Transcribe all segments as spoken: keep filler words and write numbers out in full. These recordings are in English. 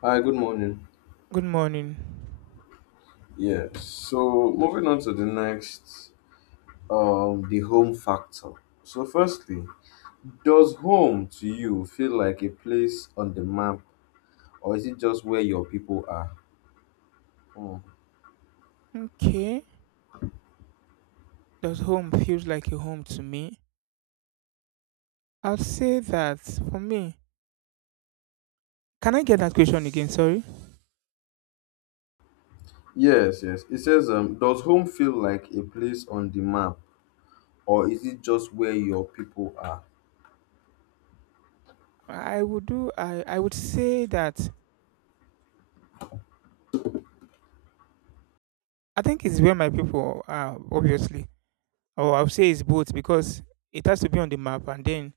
Hi, good morning. Good morning. Yeah, so moving on to the next, um, the home factor. So, firstly, does home to you feel like a place on the map, or is it just where your people are? Hmm. Okay, does home feels like a home to me? I'll say that for me. Can I get that question again? Sorry. Yes, yes. It says, um, does home feel like a place on the map, or is it just where your people are? I would do. I I would say that I think it's where my people are. Obviously, or I'll say it's both because it has to be on the map, and then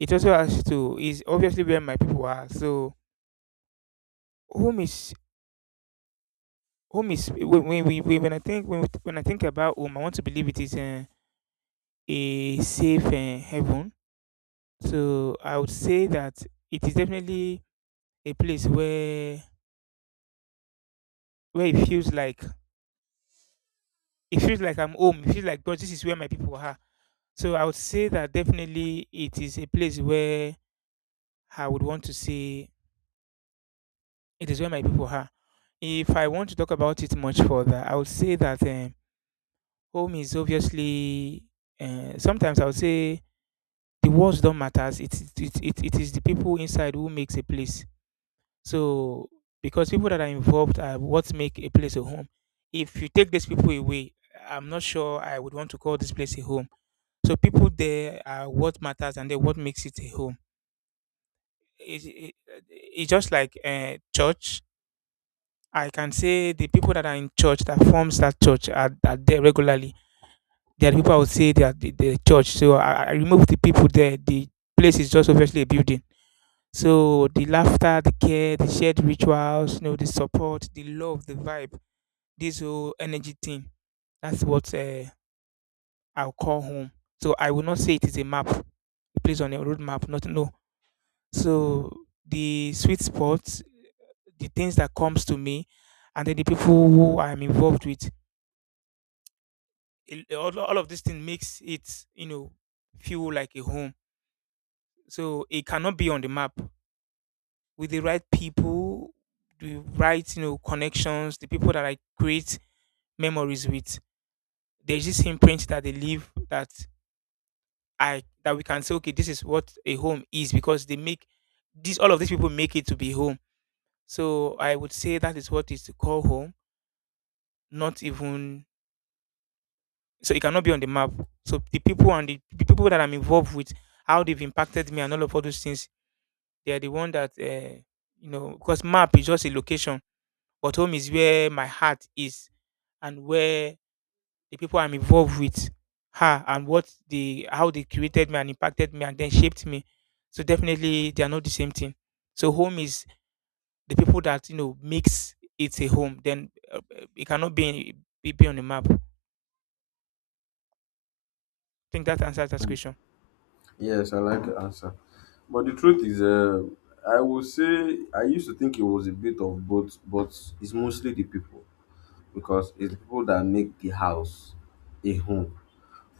it also has to is obviously where my people are. So home is home is when when we when when I think when we- when I think about home, I want to believe it is a, a safe uh, heaven. So I would say that it is definitely a place where where it feels like it feels like I'm home. It feels like God, this is where my people are. So I would say that definitely it is a place where I would want to say it is where my people are. If I want to talk about it much further, I would say that um, home is obviously. Uh, sometimes I would say the words don't matter. It, it, it, it is the people inside who makes a place. So because people that are involved are what make a place a home. If you take these people away, I'm not sure I would want to call this place a home. So people there are what matters and then what makes it a home. It, it, it's just like uh, church. I can say the people that are in church that forms that church are, are there regularly. There are people I would say they are the, the church. So I, I remove the people there. The place is just obviously a building. So the laughter, the care, the shared rituals, you know, the support, the love, the vibe, this whole energy thing. That's what uh, I'll call home. So I will not say it is a map, a place on a road map. Not no. So the sweet spots, the things that comes to me, and then the people who I'm involved with. it- All, all of this thing makes it, you know, feel like a home. So it cannot be on the map. With the right people, the right, you know, connections, the people that I create memories with, there's this imprint that they leave that I that we can say, okay, this is what a home is because they make these all of these people make it to be home. So I would say that is what is to call home, not even so it cannot be on the map. So the people and the, the people that I'm involved with, how they've impacted me and all of all those things, they are the one that uh, you know, because map is just a location, but home is where my heart is and where the people I'm involved with are and what they how they created me and impacted me and then shaped me. So definitely they are not the same thing. So home is the people that you know makes it a home. Then uh, uh, it cannot be be be on the map. I think that answers that question. Yes, I like the answer. But the truth is, uh, I will say I used to think it was a bit of both, but it's mostly the people, because it's the people that make the house a home.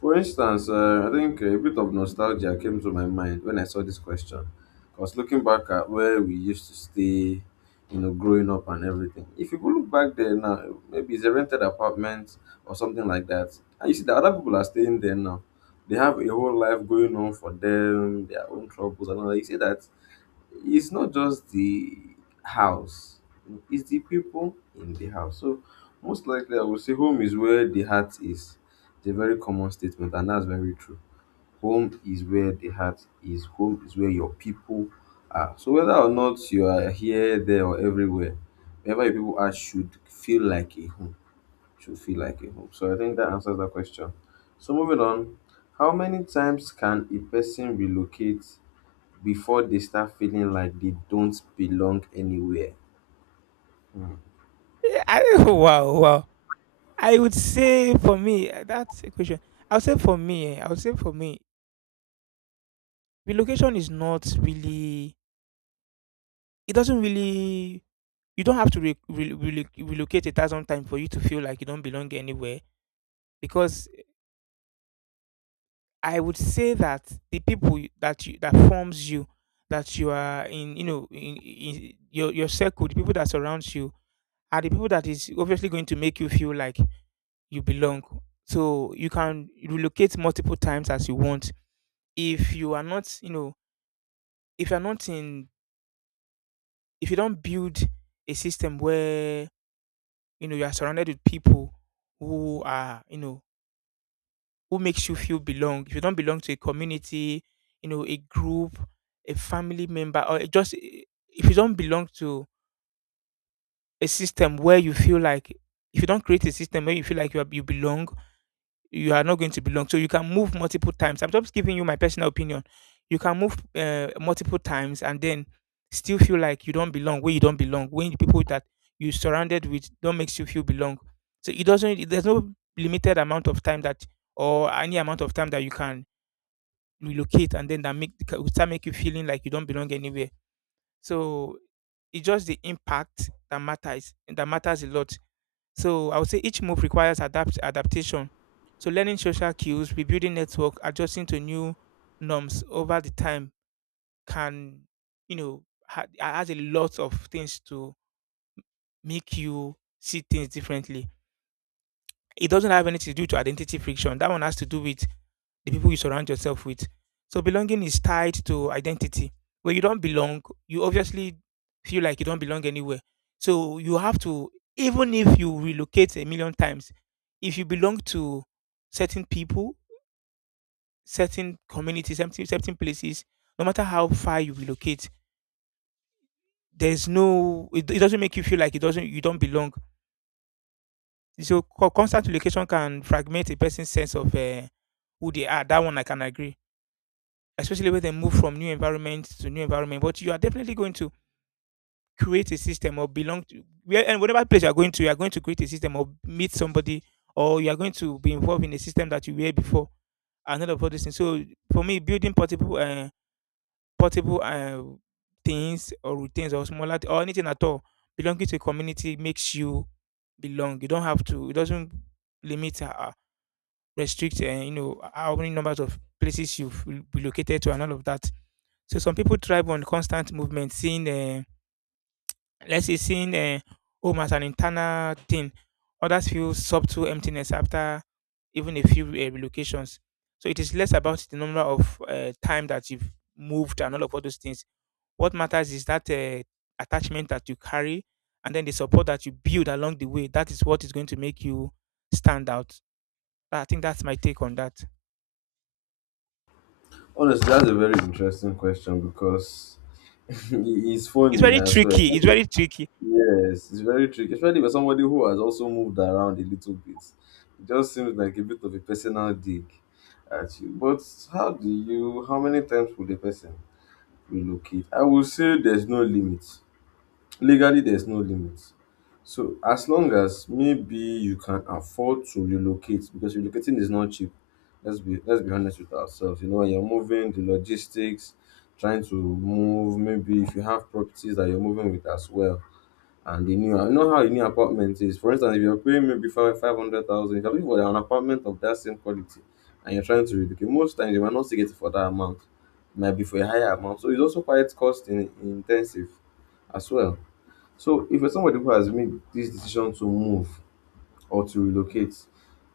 For instance, uh, I think a bit of nostalgia came to my mind when I saw this question, because looking back at where we used to stay, you know, growing up and everything. If you go look back there now, maybe it's a rented apartment or something like that. And you see that other people are staying there now. They have a whole life going on for them, their own troubles and all that. You see that it's not just the house, it's the people in the house. So most likely I would say home is where the heart is. It's a very common statement and that's very true. Home is where the heart is, home is where your people are. So whether or not you are here, there or everywhere, wherever your people are should feel like a home. Should feel like a home. So I think that answers that question. So moving on, how many times can a person relocate before they start feeling like they don't belong anywhere? Yeah, I, wow, wow. I would say for me uh, that's a question. I would say for me, eh, I would say for me, relocation is not really. It doesn't really. You don't have to re- re- relo- relocate a thousand times for you to feel like you don't belong anywhere because I would say that the people you- that you that forms you, that you are in, you know, in, in your your circle, the people that surrounds you are the people that is obviously going to make you feel like you belong. So you can relocate multiple times as you want. If you are not, you know, if you're not in, if you don't build a system where you know you are surrounded with people who are, you know, who makes you feel belong. If you don't belong to a community, you know, a group, a family member, or it just if you don't belong to a system where you feel like if you don't create a system where you feel like you are, you belong, you are not going to belong. So you can move multiple times. I'm just giving you my personal opinion. You can move uh, multiple times and then still feel like you don't belong where you don't belong. When the people that you surrounded with don't makes you feel belong. So it doesn't. There's no limited amount of time that or any amount of time that you can relocate and then that make will start make you feeling like you don't belong anywhere. So it's just the impact that matters that matters a lot. So I would say each move requires adapt adaptation. So learning social cues, rebuilding network, adjusting to new norms over the time can, you know, ha- has a lot of things to make you see things differently. It doesn't have anything to do to identity friction. That one has to do with the people you surround yourself with. So belonging is tied to identity. Where you don't belong, you obviously feel like you don't belong anywhere. So you have to, even if you relocate a million times, if you belong to certain people, certain communities, certain, certain places, no matter how far you relocate, there's no, it, it doesn't make you feel like it doesn't, you don't belong. So co- constant relocation can fragment a person's sense of uh, who they are. That one I can agree, especially when they move from new environment to new environment. But you are definitely going to create a system or belong to where and whatever place you are going to, you are going to create a system or meet somebody or you are going to be involved in a system that you were before and all of all these things. So for me, building portable uh, portable uh, things or routines or smaller th- or anything at all belonging to a community makes you belong. You don't have to. It doesn't limit uh, uh, restrict uh, you know how many numbers of places you've relocated to and all of that. So some people thrive on constant movement, seeing, uh, let's say, seeing uh, home as an internal thing. Others feel subtle emptiness after even a few uh, relocations. So it is less about the number of uh, time that you've moved and all of all those things. What matters is that uh, attachment that you carry and then the support that you build along the way. That is what is going to make you stand out. I think that's my take on that. Honestly, that's a very interesting question because it- it's It's funny very as well. tricky. It's very tricky. Yes, it's very tricky, especially for somebody who has also moved around a little bit. It just seems like a bit of a personal dig at you. But how do you, how many times would a person relocate? I would say there's no limit. Legally, there's no limit. So as long as maybe you can afford to relocate, because relocating is not cheap. Let's be let's be honest with ourselves. You know, when you're moving, the logistics, trying to move, maybe if you have properties that you're moving with as well, and the new, you know how a new apartment is. For instance, if you're paying maybe five five hundred thousand, if you're looking for an apartment of that same quality, and you're trying to relocate, most times you might not still get it for that amount. It might be for a higher amount, so it's also quite cost in, intensive as well. So if you're somebody who has made this decision to move or to relocate,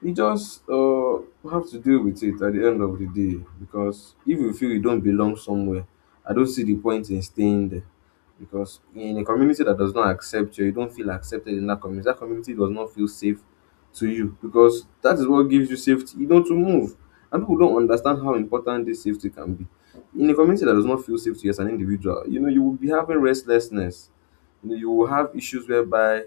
you just uh, have to deal with it at the end of the day, because if you feel you don't belong somewhere, I don't see the point in staying there. Because in a community that does not accept you, you don't feel accepted in that community. That community does not feel safe to you, because that is what gives you safety, you know, to move. And people don't understand how important this safety can be. In a community that does not feel safe to you as an individual, you know, you will be having restlessness. You know, you will have issues whereby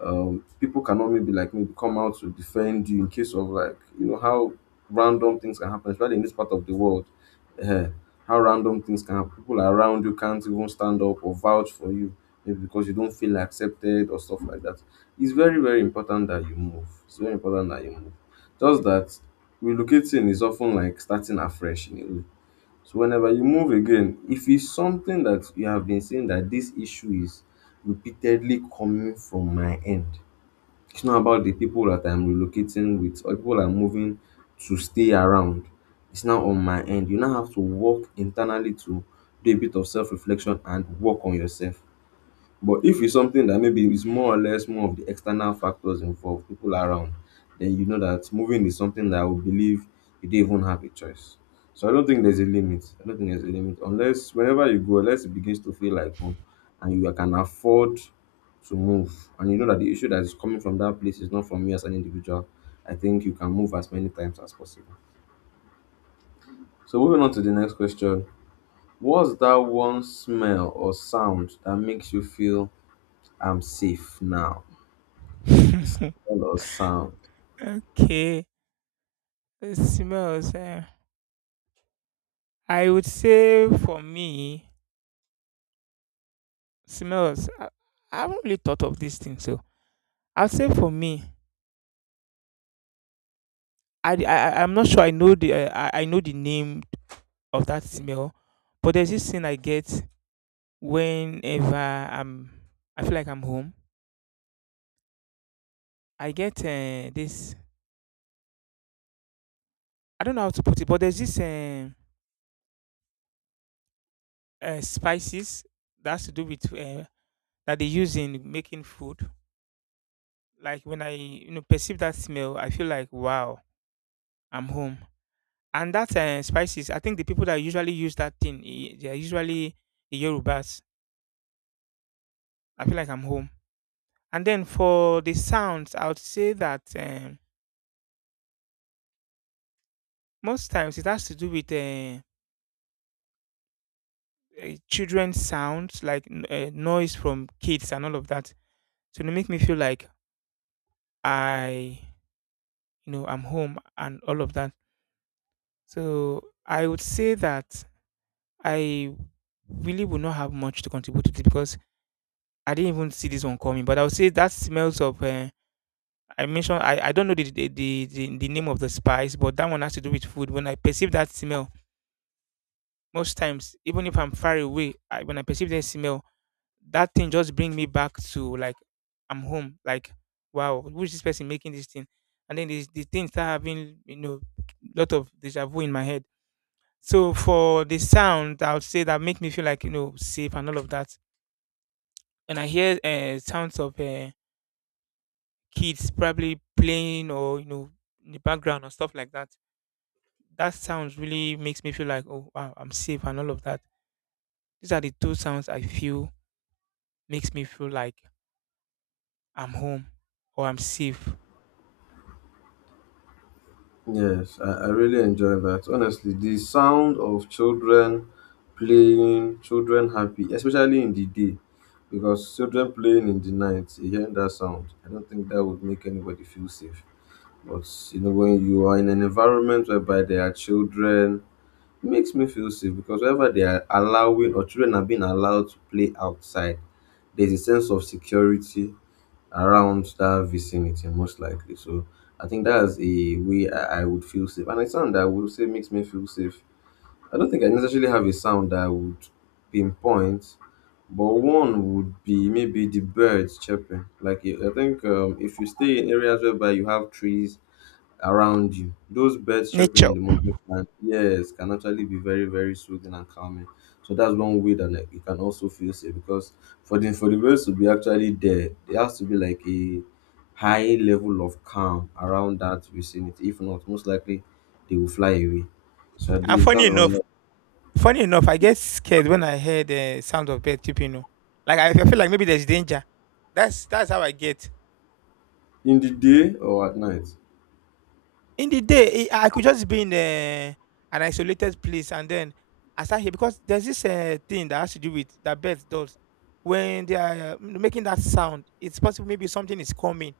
um, people cannot maybe like maybe come out to defend you in case of, like, you know how random things can happen, especially in this part of the world. eh, how random things can happen. People around you can't even stand up or vouch for you, maybe because you don't feel accepted or stuff like that. It's very very important that you move. It's very important that you move. Just that relocating is often like starting afresh in a way. So whenever you move again, if it's something that you have been saying that this issue is repeatedly coming from my end, it's not about the people that I'm relocating with or people I'm moving to stay around. It's now on my end. You now have to work internally to do a bit of self reflection and work on yourself. But if it's something that maybe is more or less more of the external factors involved, people around, then you know that moving is something that I would believe you didn't even have a choice. So I don't think there's a limit. I don't think there's a limit. Unless whenever you go, unless it begins to feel like home and you can afford to move and you know that the issue that is coming from that place is not from you as an individual, I think you can move as many times as possible. So moving on to the next question. What's that one smell or sound that makes you feel I'm safe now? Style or sound. Okay. It smells. Eh. I would say for me, smells. I, I haven't really thought of this thing, so I'll say for me, I I i I I- I'm not sure I know the uh, I, I know the name of that smell, but there's this thing I get whenever I'm I feel like I'm home. I get uh, this I don't know how to put it, but there's this uh, uh, spices that has to do with uh, that they use in making food. Like when I you know perceive that smell, I feel like wow, I'm home. And that uh, spices, I think the people that usually use that thing, i- they are usually the Yorubas. I feel like I'm home. And then for the sounds, I would say that um, most times it has to do with uh, uh, children's sounds, like n- uh, noise from kids and all of that. So they make me feel like I, you know, I'm home and all of that. So I would say that I really would not have much to contribute to this because I didn't even see this one coming. But I would say that smells of. Uh, I mentioned I, I don't know the the, the the the name of the spice, but that one has to do with food. When I perceive that smell, most times, even if I'm far away, I, when I perceive that smell, that thing just bring me back to like I'm home. Like wow, who is this person making this thing? And then the the thing start having you know lot of deja vu in my head. So for the sound, I would say that make me feel like you know safe and all of that. And I hear uh, sounds of uh, kids probably playing or you know in the background or stuff like that, that sound really makes me feel like, oh wow, I'm safe and all of that. These are the two sounds I feel makes me feel like I'm home or I'm safe. Yes, I, I really enjoy that. Honestly, the sound of children playing, children happy, especially in the day, because children playing in the night, you hear that sound. I don't think that would make anybody feel safe. But you know, when you are in an environment whereby there are children, it makes me feel safe because wherever they are allowing or children are being allowed to play outside, there's a sense of security around that vicinity most likely. So i think that's a way i, I would feel safe and a sound that I would say makes me feel safe. I don't think I necessarily have a sound that I would pinpoint, but one would be maybe the birds chirping. Like i I think um, if you stay in areas whereby you have trees around you. Those birds chirping in Nature. the morning can, yes, can actually be very, very soothing and calming. So that's one way that, like, you can also feel safe, because for the for the birds to be actually there, there has to be like a high level of calm around that vicinity. If not, most likely they will fly away. So at And least funny that's enough another. funny enough I get scared when I hear the sound of bird chirping. Oh, like i I feel like maybe there's danger. That's that's how I get. In the day or at night. In the day, eh, I could just be in eh, an isolated place, and then I start here because there's this uh, thing that has to do with that birds does. When they are uh, making that sound, it's possible maybe something is coming.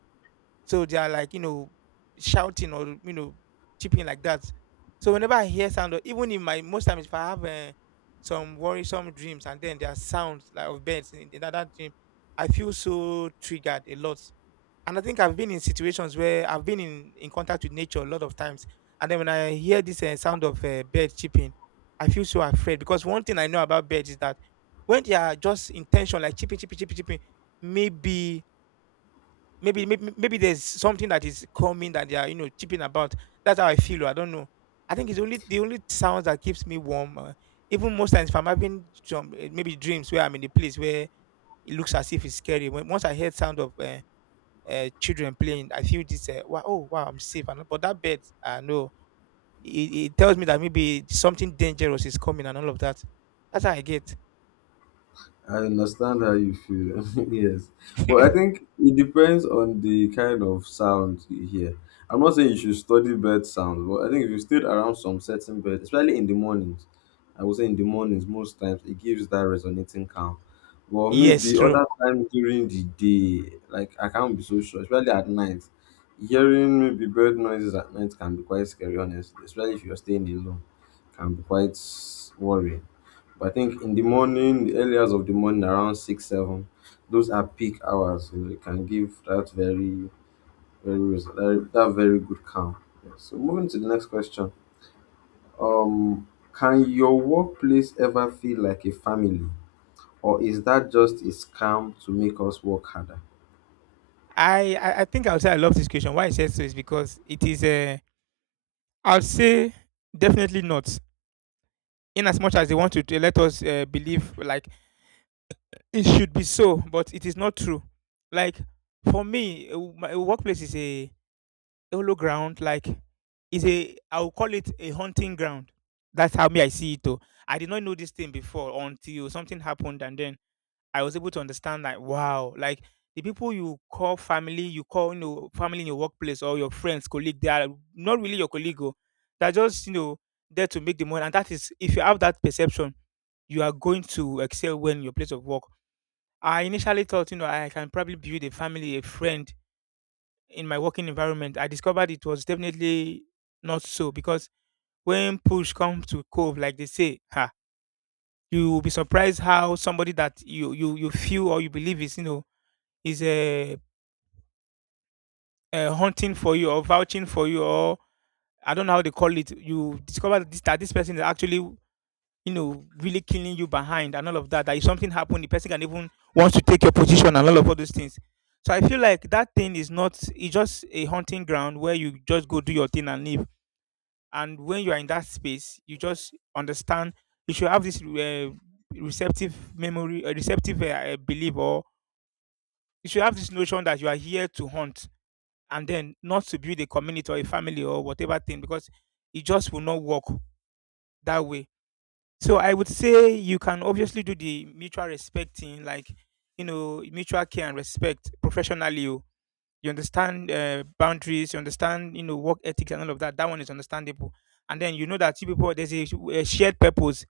So they are like, you know, shouting or, you know, chipping like that. So whenever I hear sound, or even in my most times, if I have uh, some worrisome dreams and then there are sounds like of birds in, in that dream, I feel so triggered a lot. And I think I've been in situations where I've been in, in contact with nature a lot of times. And then when I hear this uh, sound of uh, bird chirping, I feel so afraid, because one thing I know about birds is that when they are just intention, like chipping, chipping, chipping, chipping, maybe, Maybe, maybe maybe there's something that is coming that they are, you know, chipping about. That's how I feel. Oh, I don't know. I think it's only the only sound that keeps me warm. Uh, even most times, if I'm having some eh, maybe dreams where I'm in a place where it looks as if it's scary. When once I hear sound of uh, uh, children playing, I feel this. Uh, wow, oh wow, I'm safe. And but that bed, I know it, it tells me that maybe something dangerous is coming and all of that. That's how I get. I understand how you feel. Yes. But I think it depends on the kind of sound you hear. I'm not saying you should study bird sounds, but I think if you stayed around some certain birds, especially in the mornings, I would say in the mornings most times it gives that resonating calm. But Yes, maybe true. other times during the day, like I can't be so sure, especially at night. Hearing maybe bird noises at night can be quite scary, honestly, especially if you're staying alone. Can be quite worrying. But I think in the morning, the early hours of the morning, around six, seven, those are peak hours. You know, it can give that very, very res- that, that very good calm. Yeah. So moving to the next question. Um, can your workplace ever feel like a family, or is that just a scam to make us work harder? I, I I think I would say I love this question. Why I said so is because it is a, I'd say, definitely not. In as much as they want to, to let us uh, believe like it should be so, but it is not true. Like, for me, uh, my eh, workplace is a hollow ground. Like, is a, I will call it a hunting ground. That's how me I see it. Though I did not know this thing before until something happened, and then I was able to understand that, wow, like the people you call family, you call, you know, family in your workplace or your friends, colleague, they are not really your colleague. Oh, they're just, you know, there to make the money, and that is if you have that perception, you are going to excel when your place of work. I initially thought, you know, I can probably build a family, a friend in my working environment. I discovered it was definitely not so, because when push comes to cove, like they say, ha, you will be surprised how somebody that you you you feel or you believe is, you know, is uh, uh, hunting for you or vouching for you, or I don't know how they call it. You discover this, that this person is actually, you know, really killing you behind and all of that. That if something happened, the person can even want to take your position and all of all those things. So I feel like that thing is not. It's just a hunting ground where you just go do your thing and leave. And when you are in that space, you just understand. You should have this uh, receptive memory, a receptive uh, uh, belief, or you should have this notion that you are here to hunt and then not to build a community or a family or whatever thing, because it just will not work that way. So I would say you can obviously do the mutual respect thing, like, you know, mutual care and respect professionally. You, you understand uh, boundaries, you understand, you know, work ethics and all of that. That one is understandable, and then you know that you people there's a, a shared purpose.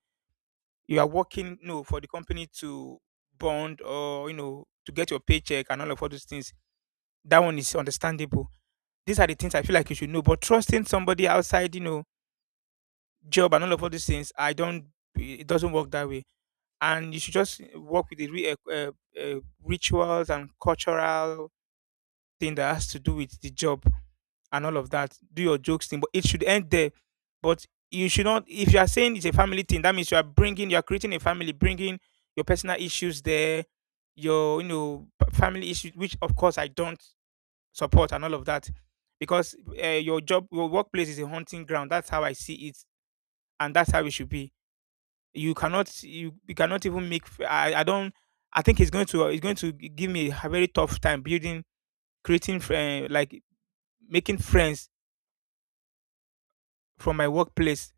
You are working, you know, for the company to bond, or you know, to get your paycheck and all of all those things. That one is understandable. These are the things I feel like you should know. But trusting somebody outside, you know, job and all of all these things, I don't. It doesn't work that way. And you should just work with the re- uh, uh, uh, rituals and cultural thing that has to do with the job and all of that. Do your jokes thing, but it should end there. But you should not. If you are saying it's a family thing, that means you are bringing, you are creating a family, bringing your personal issues there, your, you know, p- family issues, which of course I don't support and all of that, because uh, your job, your workplace is a hunting ground. That's how I see it, and that's how it should be. You cannot, you, you cannot even make f- I, I don't, I think it's going to, it's going to give me a very tough time building, creating fr- eh, like making friends from my workplace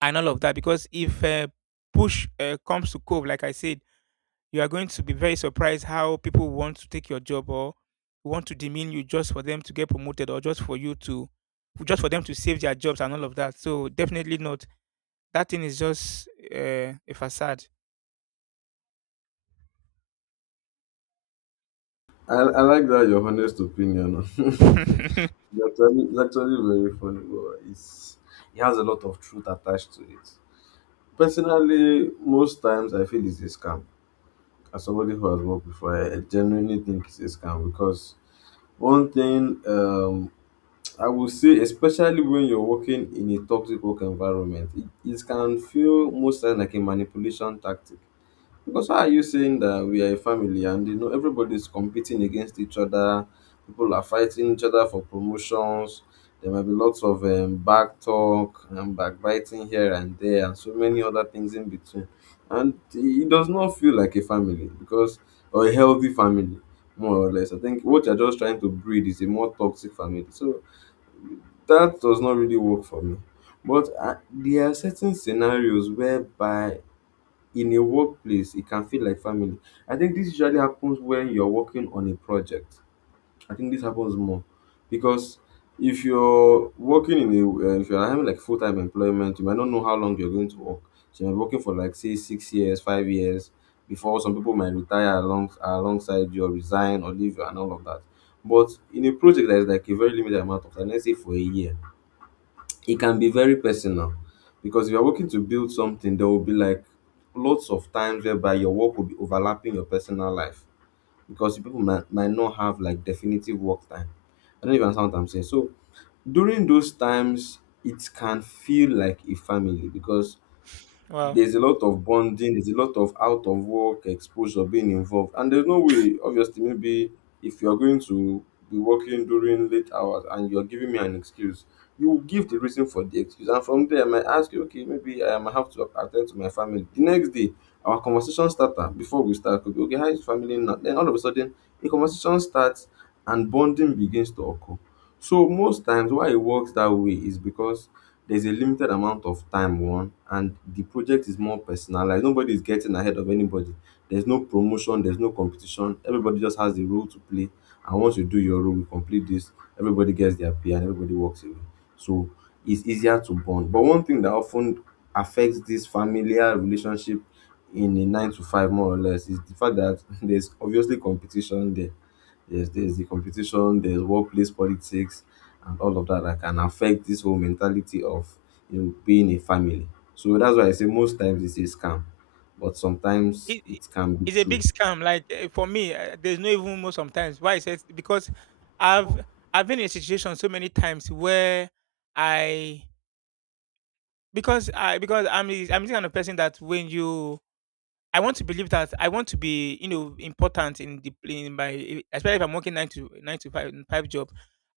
and all of that, because if uh, push uh, comes to cove, like I said, you are going to be very surprised how people want to take your job, or want to demean you just for them to get promoted, or just for you to, just for them to save their jobs and all of that. So definitely not. That thing is just uh, a facade. I, I like that, your honest opinion. It's actually, it's actually very funny, but it's it has a lot of truth attached to it. Personally, most times I feel it's a scam. As somebody who has worked before, I, I genuinely think it's a scam because one thing, um, I would say, especially when you're working in a toxic work environment, it, it can feel most times like a manipulation tactic. Because how are you saying that we are a family and you know everybody's competing against each other? People are fighting each other for promotions. There might be lots of um, back talk and backbiting here and there, and so many other things in between. And it does not feel like a family, because, or a healthy family, more or less. I think what you're just trying to breed is a more toxic family. So that does not really work for me. But uh, there are certain scenarios whereby in a workplace, it can feel like family. I think this usually happens when you're working on a project. I think this happens more because if you're working in a, uh, if you're having like full time employment, you might not know how long you're going to work. So you're working for like say six years, five years before some people might retire along alongside you or resign or leave and all of that. But in a project that is like a very limited amount of time, let's say for a year, it can be very personal because if you're working to build something, there will be like lots of times whereby your work will be overlapping your personal life because people might, might not have like definitive work time. I don't even understand what I'm saying. So during those times, it can feel like a family because Wow. there's a lot of bonding, there's a lot of out of work exposure being involved. And there's no way, obviously, maybe if you're going to be working during late hours and you're giving me an excuse, you will give the reason for the excuse. And from there, I might ask you, okay, maybe I might have to attend to my family. The next day, our conversation starter, before we start, could be, okay, how is family now? Then all of a sudden, a conversation starts and bonding begins to occur. So most times why it works that way is because there's a limited amount of time one, and the project is more personalized. Nobody is getting ahead of anybody, there's no promotion, there's no competition. Everybody just has a role to play, and once you do your role, you complete this, everybody gets their pay and everybody walks away. So it's easier to bond, but one thing that often affects this familiar relationship in a nine to five, more or less, is the fact that there's obviously competition there. Yes, there's the competition, there's workplace politics and all of that that can affect this whole mentality of you know being a family. So that's why I say most times it's a scam, but sometimes It, it- it can be it's a big true. scam. Like, eh, for me, eh, there's no even more sometimes. Why? It's because I've I've been in a situation so many times where I because I, because I'm the- I'm this kind of person that when you, I want to believe that I want to be, you know, important in the in my, especially if I'm working nine to nine to five five job.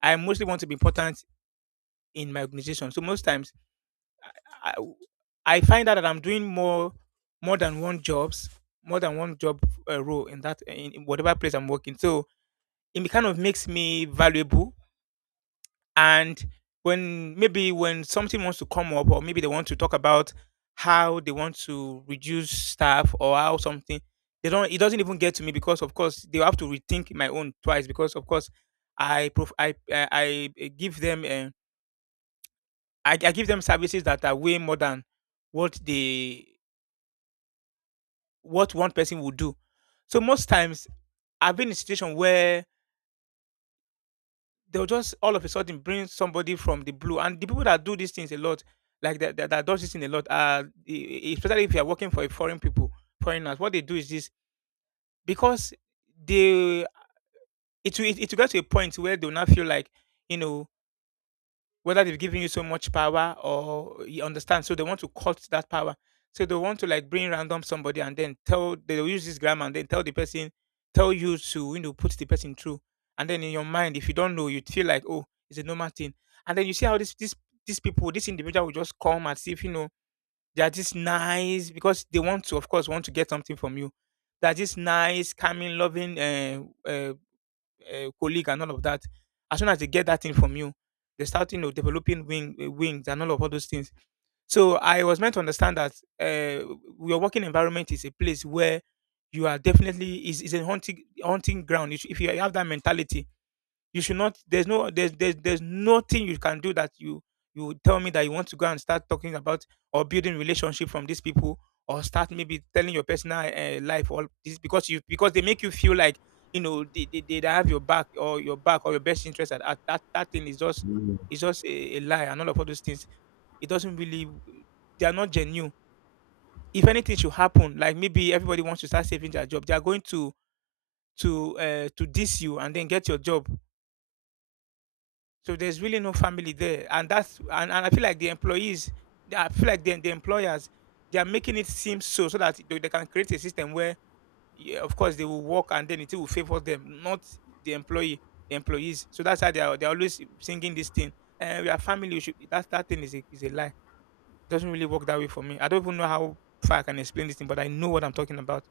I mostly want to be important in my organization. So most times I I find out that I'm doing more, more than one jobs, more than one job uh, role in that in, in whatever place I'm working. So it kind of makes me valuable. And when maybe when something wants to come up, or maybe they want to talk about how they want to reduce staff, or how something, they don't, it doesn't even get to me, because of course they have to rethink my own twice, because of course i prof- I, I i give them uh, I, I give them services that are way more than what they, what one person would do. So most times I've been in a situation where they'll just all of a sudden bring somebody from the blue. And the people that do these things a lot, like that, that, that does this thing a lot, uh, e- e- especially if you are working for a foreign people, foreigners, what they do is this, because they, it will, it, it will get to a point where they'll not feel like, you know, whether they've given you so much power or you understand, so they want to cut that power. So they want to like bring random somebody and then tell, they'll use this grammar, and then tell the person, tell you to, you know, put the person through. And then in your mind, if you don't know, you feel like, oh, it's a normal thing. And then you see how this this these people, this individual will just come as if, you know, they are just nice, because they want to, of course, want to get something from you. They're just nice, calming, loving, uh, uh uh, colleague and all of that. As soon as they get that thing from you, they start, you know, developing wing, uh, wings and all of all those things. So I was meant to understand that, uh, your working environment is a place where you are definitely is, is a hunting hunting ground. If if you have that mentality, you should not. There's no. There's there's there's nothing you can do, that you you would tell me that you want to go and start talking about or building relationship from these people, or start maybe telling your personal uh, life all this, because you, because they make you feel like, you know, they, they, they have your back or your back or your best interest at, at that, that thing is just, Mm. is just a, a lie and all of all those things. It doesn't really, they are not genuine. If anything should happen, like maybe everybody wants to start saving their job, they are going to, to uh, to diss you and then get your job. So there's really no family there, and that's, and, and I feel like the employees, they- I feel like the the employers, they are making it seem so, so that they, they can create a system where, yeah, of course, they will work, and then it will favor them, not the employee, the employees. So that's how they are. They're always singing this thing. And we are family. You should. That that thing is a, is a lie. It doesn't really work that way for me. I don't even know how far I can explain this thing, but I know what I'm talking about.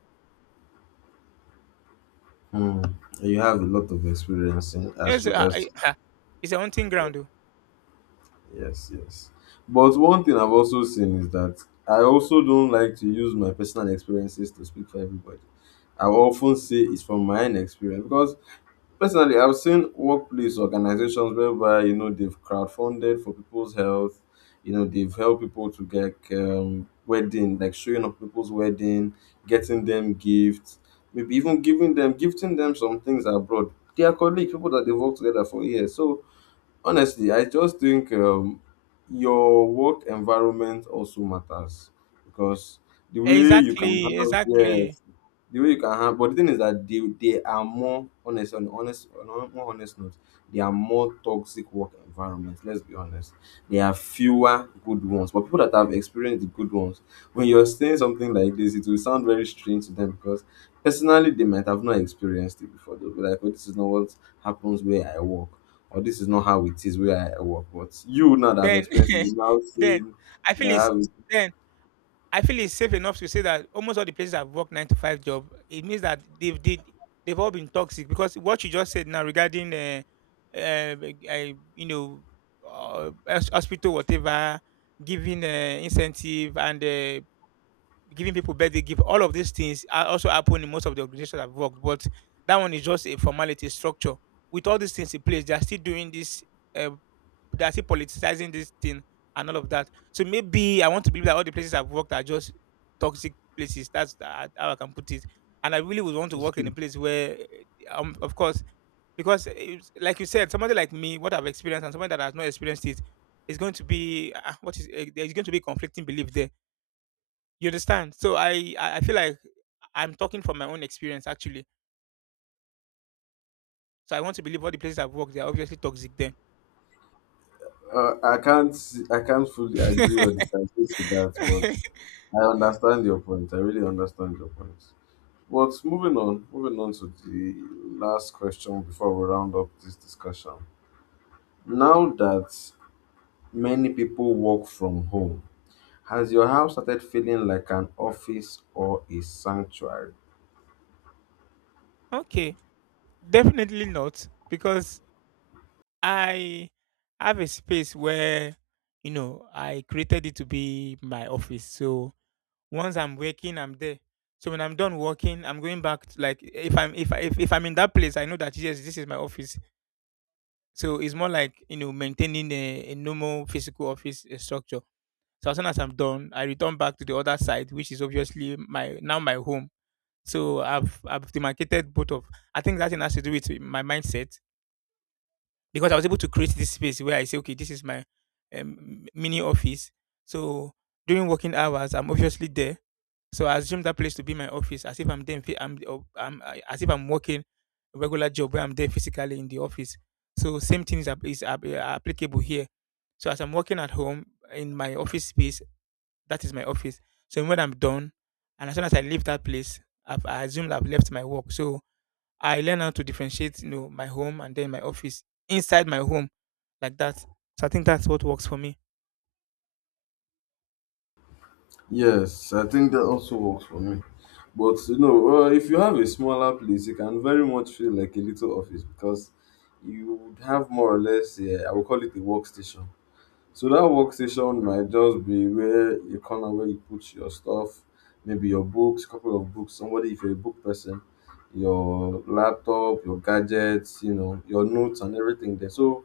Mm. You have a lot of experience in as Yes, regards. I, I, it's a hunting ground. Though. Yes, yes. But one thing I've also seen is that I also don't like to use my personal experiences to speak for everybody. I often say it's from my own experience because personally, I've seen workplace organizations whereby you know they've crowdfunded for people's health. You know they've helped people to get um, wedding, like showing up people's wedding, getting them gifts, maybe even giving them gifting them some things abroad. They are colleagues, people that they work together for years. So honestly i just think um, your work environment also matters because the way you can Exactly, handle, exactly. yes, the way you can handle. But the thing is that they, they are more honest, on honest, on a more honest note, they are more toxic work environments, let's be honest. There are fewer good ones, but people that have experienced the good ones, when you're saying something like this it will sound very strange to them because personally they might have not experienced it before. They'll be like, oh, this is not what happens where I work, or this is not how it is where I work. But you now that have Then experienced it, you now then saying I feel that I it's, have it. then I feel it's safe enough to say that almost all the places I've worked nine to five job, it means that they've did they've all been toxic, because what you just said now regarding uh, uh, I you know uh, hos- hospital, whatever, giving uh, incentive and uh, giving people birthday gift, all of these things are also happen in most of the organizations I've worked. But that one is just a formality structure. With all these things in place, they are still doing this, uh, they're still politicizing this thing and all of that. So maybe I want to believe that all the places I've worked are just toxic places. That's tha- how I can put it. And I really would want to work in a place where, eh, um, of course, because it's, like you said, somebody like me, what I've experienced, and somebody that has not experienced it, is going to be, ah, what is, eh, there is going to be conflicting belief there. You understand? So I I I feel like I'm talking from my own experience actually. So I want to believe all the places I've worked, they're obviously toxic. Then Uh, I can't I can't fully agree or disagree to that, but I understand your point. I really understand your point. But moving on, moving on to the last question before we round up this discussion. Now that many people work from home, has your house started feeling like an office or a sanctuary? okay, definitely not, because I have a space where, you know, I created it to be my office. So once I'm working, I'm there. So when I'm done working, I'm going back. To, like, if I'm if, I- if if I'm in that place, I know that, yes, this is my office. So it's more like, you know, maintaining a, a normal physical office uh, structure. So as soon as I'm done, I return back to the other side, which is obviously my now my home. So I've I've demarcated both of. I think that thing has to do with my mindset, because I was able to create this space where I say, okay, this is my um, mini office. So during working hours, I'm obviously there. So I assume that place to be my office, as if I'm there. In phy- I'm, uh, I'm uh, as if I'm working a regular job where I'm there physically in the office. So same thing is, app- is app- uh, applicable here. So as I'm working at home in my office space, that is my office. So when I'm done, and as soon as I leave that place, I've, I assume I've left my work. So I learn how to differentiate, you know, my home and then my office inside my home like that. So I think that's what works for me. Yes, I think that also works for me. But you know, uh, if you have a smaller place, it can very much feel like a little office because you would have more or less, yeah, I would call it a workstation. So that workstation might just be where a corner where you put your stuff, maybe your books, couple of books. Somebody, if you're a book person, your laptop, your gadgets, you know, your notes and everything there. So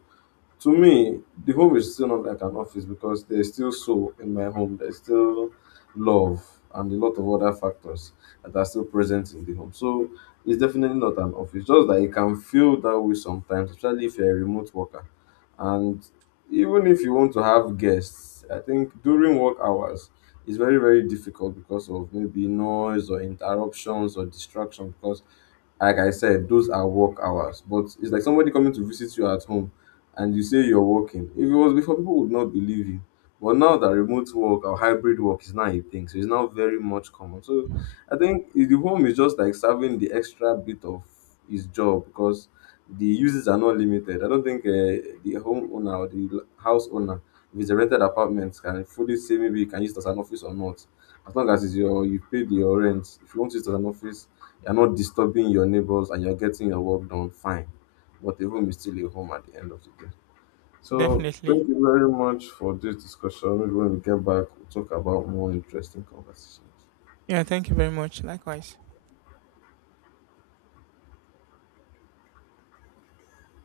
to me, the home is still not like an office because there's still soul in my home. There's still love and a lot of other factors that are still present in the home. So it's definitely not an office. Just that it can feel that way sometimes, especially if you're a remote worker. And even if you want to have guests, I think during work hours it's very, very difficult because of maybe noise or interruptions or distraction because like I said, those are work hours. But it's like somebody coming to visit you at home and you say you're working. If it was before, people would not believe you. But now that remote work or hybrid work is now a thing, so it's now very much common. So I think i- the home is just like serving the extra bit of his job because the uses are not limited. I don't think uh, the homeowner or the l- house owner, if it's a rented apartment, can fully say maybe you can use it as an office or not. As long as it's your you paid your rent, if you want to use it as an office, you're not disturbing your neighbors and you're getting your work done fine. But a home is still a home at the end of the day. So Definitely. thank you very much for this discussion. Maybe when we get back, we'll talk about more interesting conversations. Yeah, thank you very much. Likewise.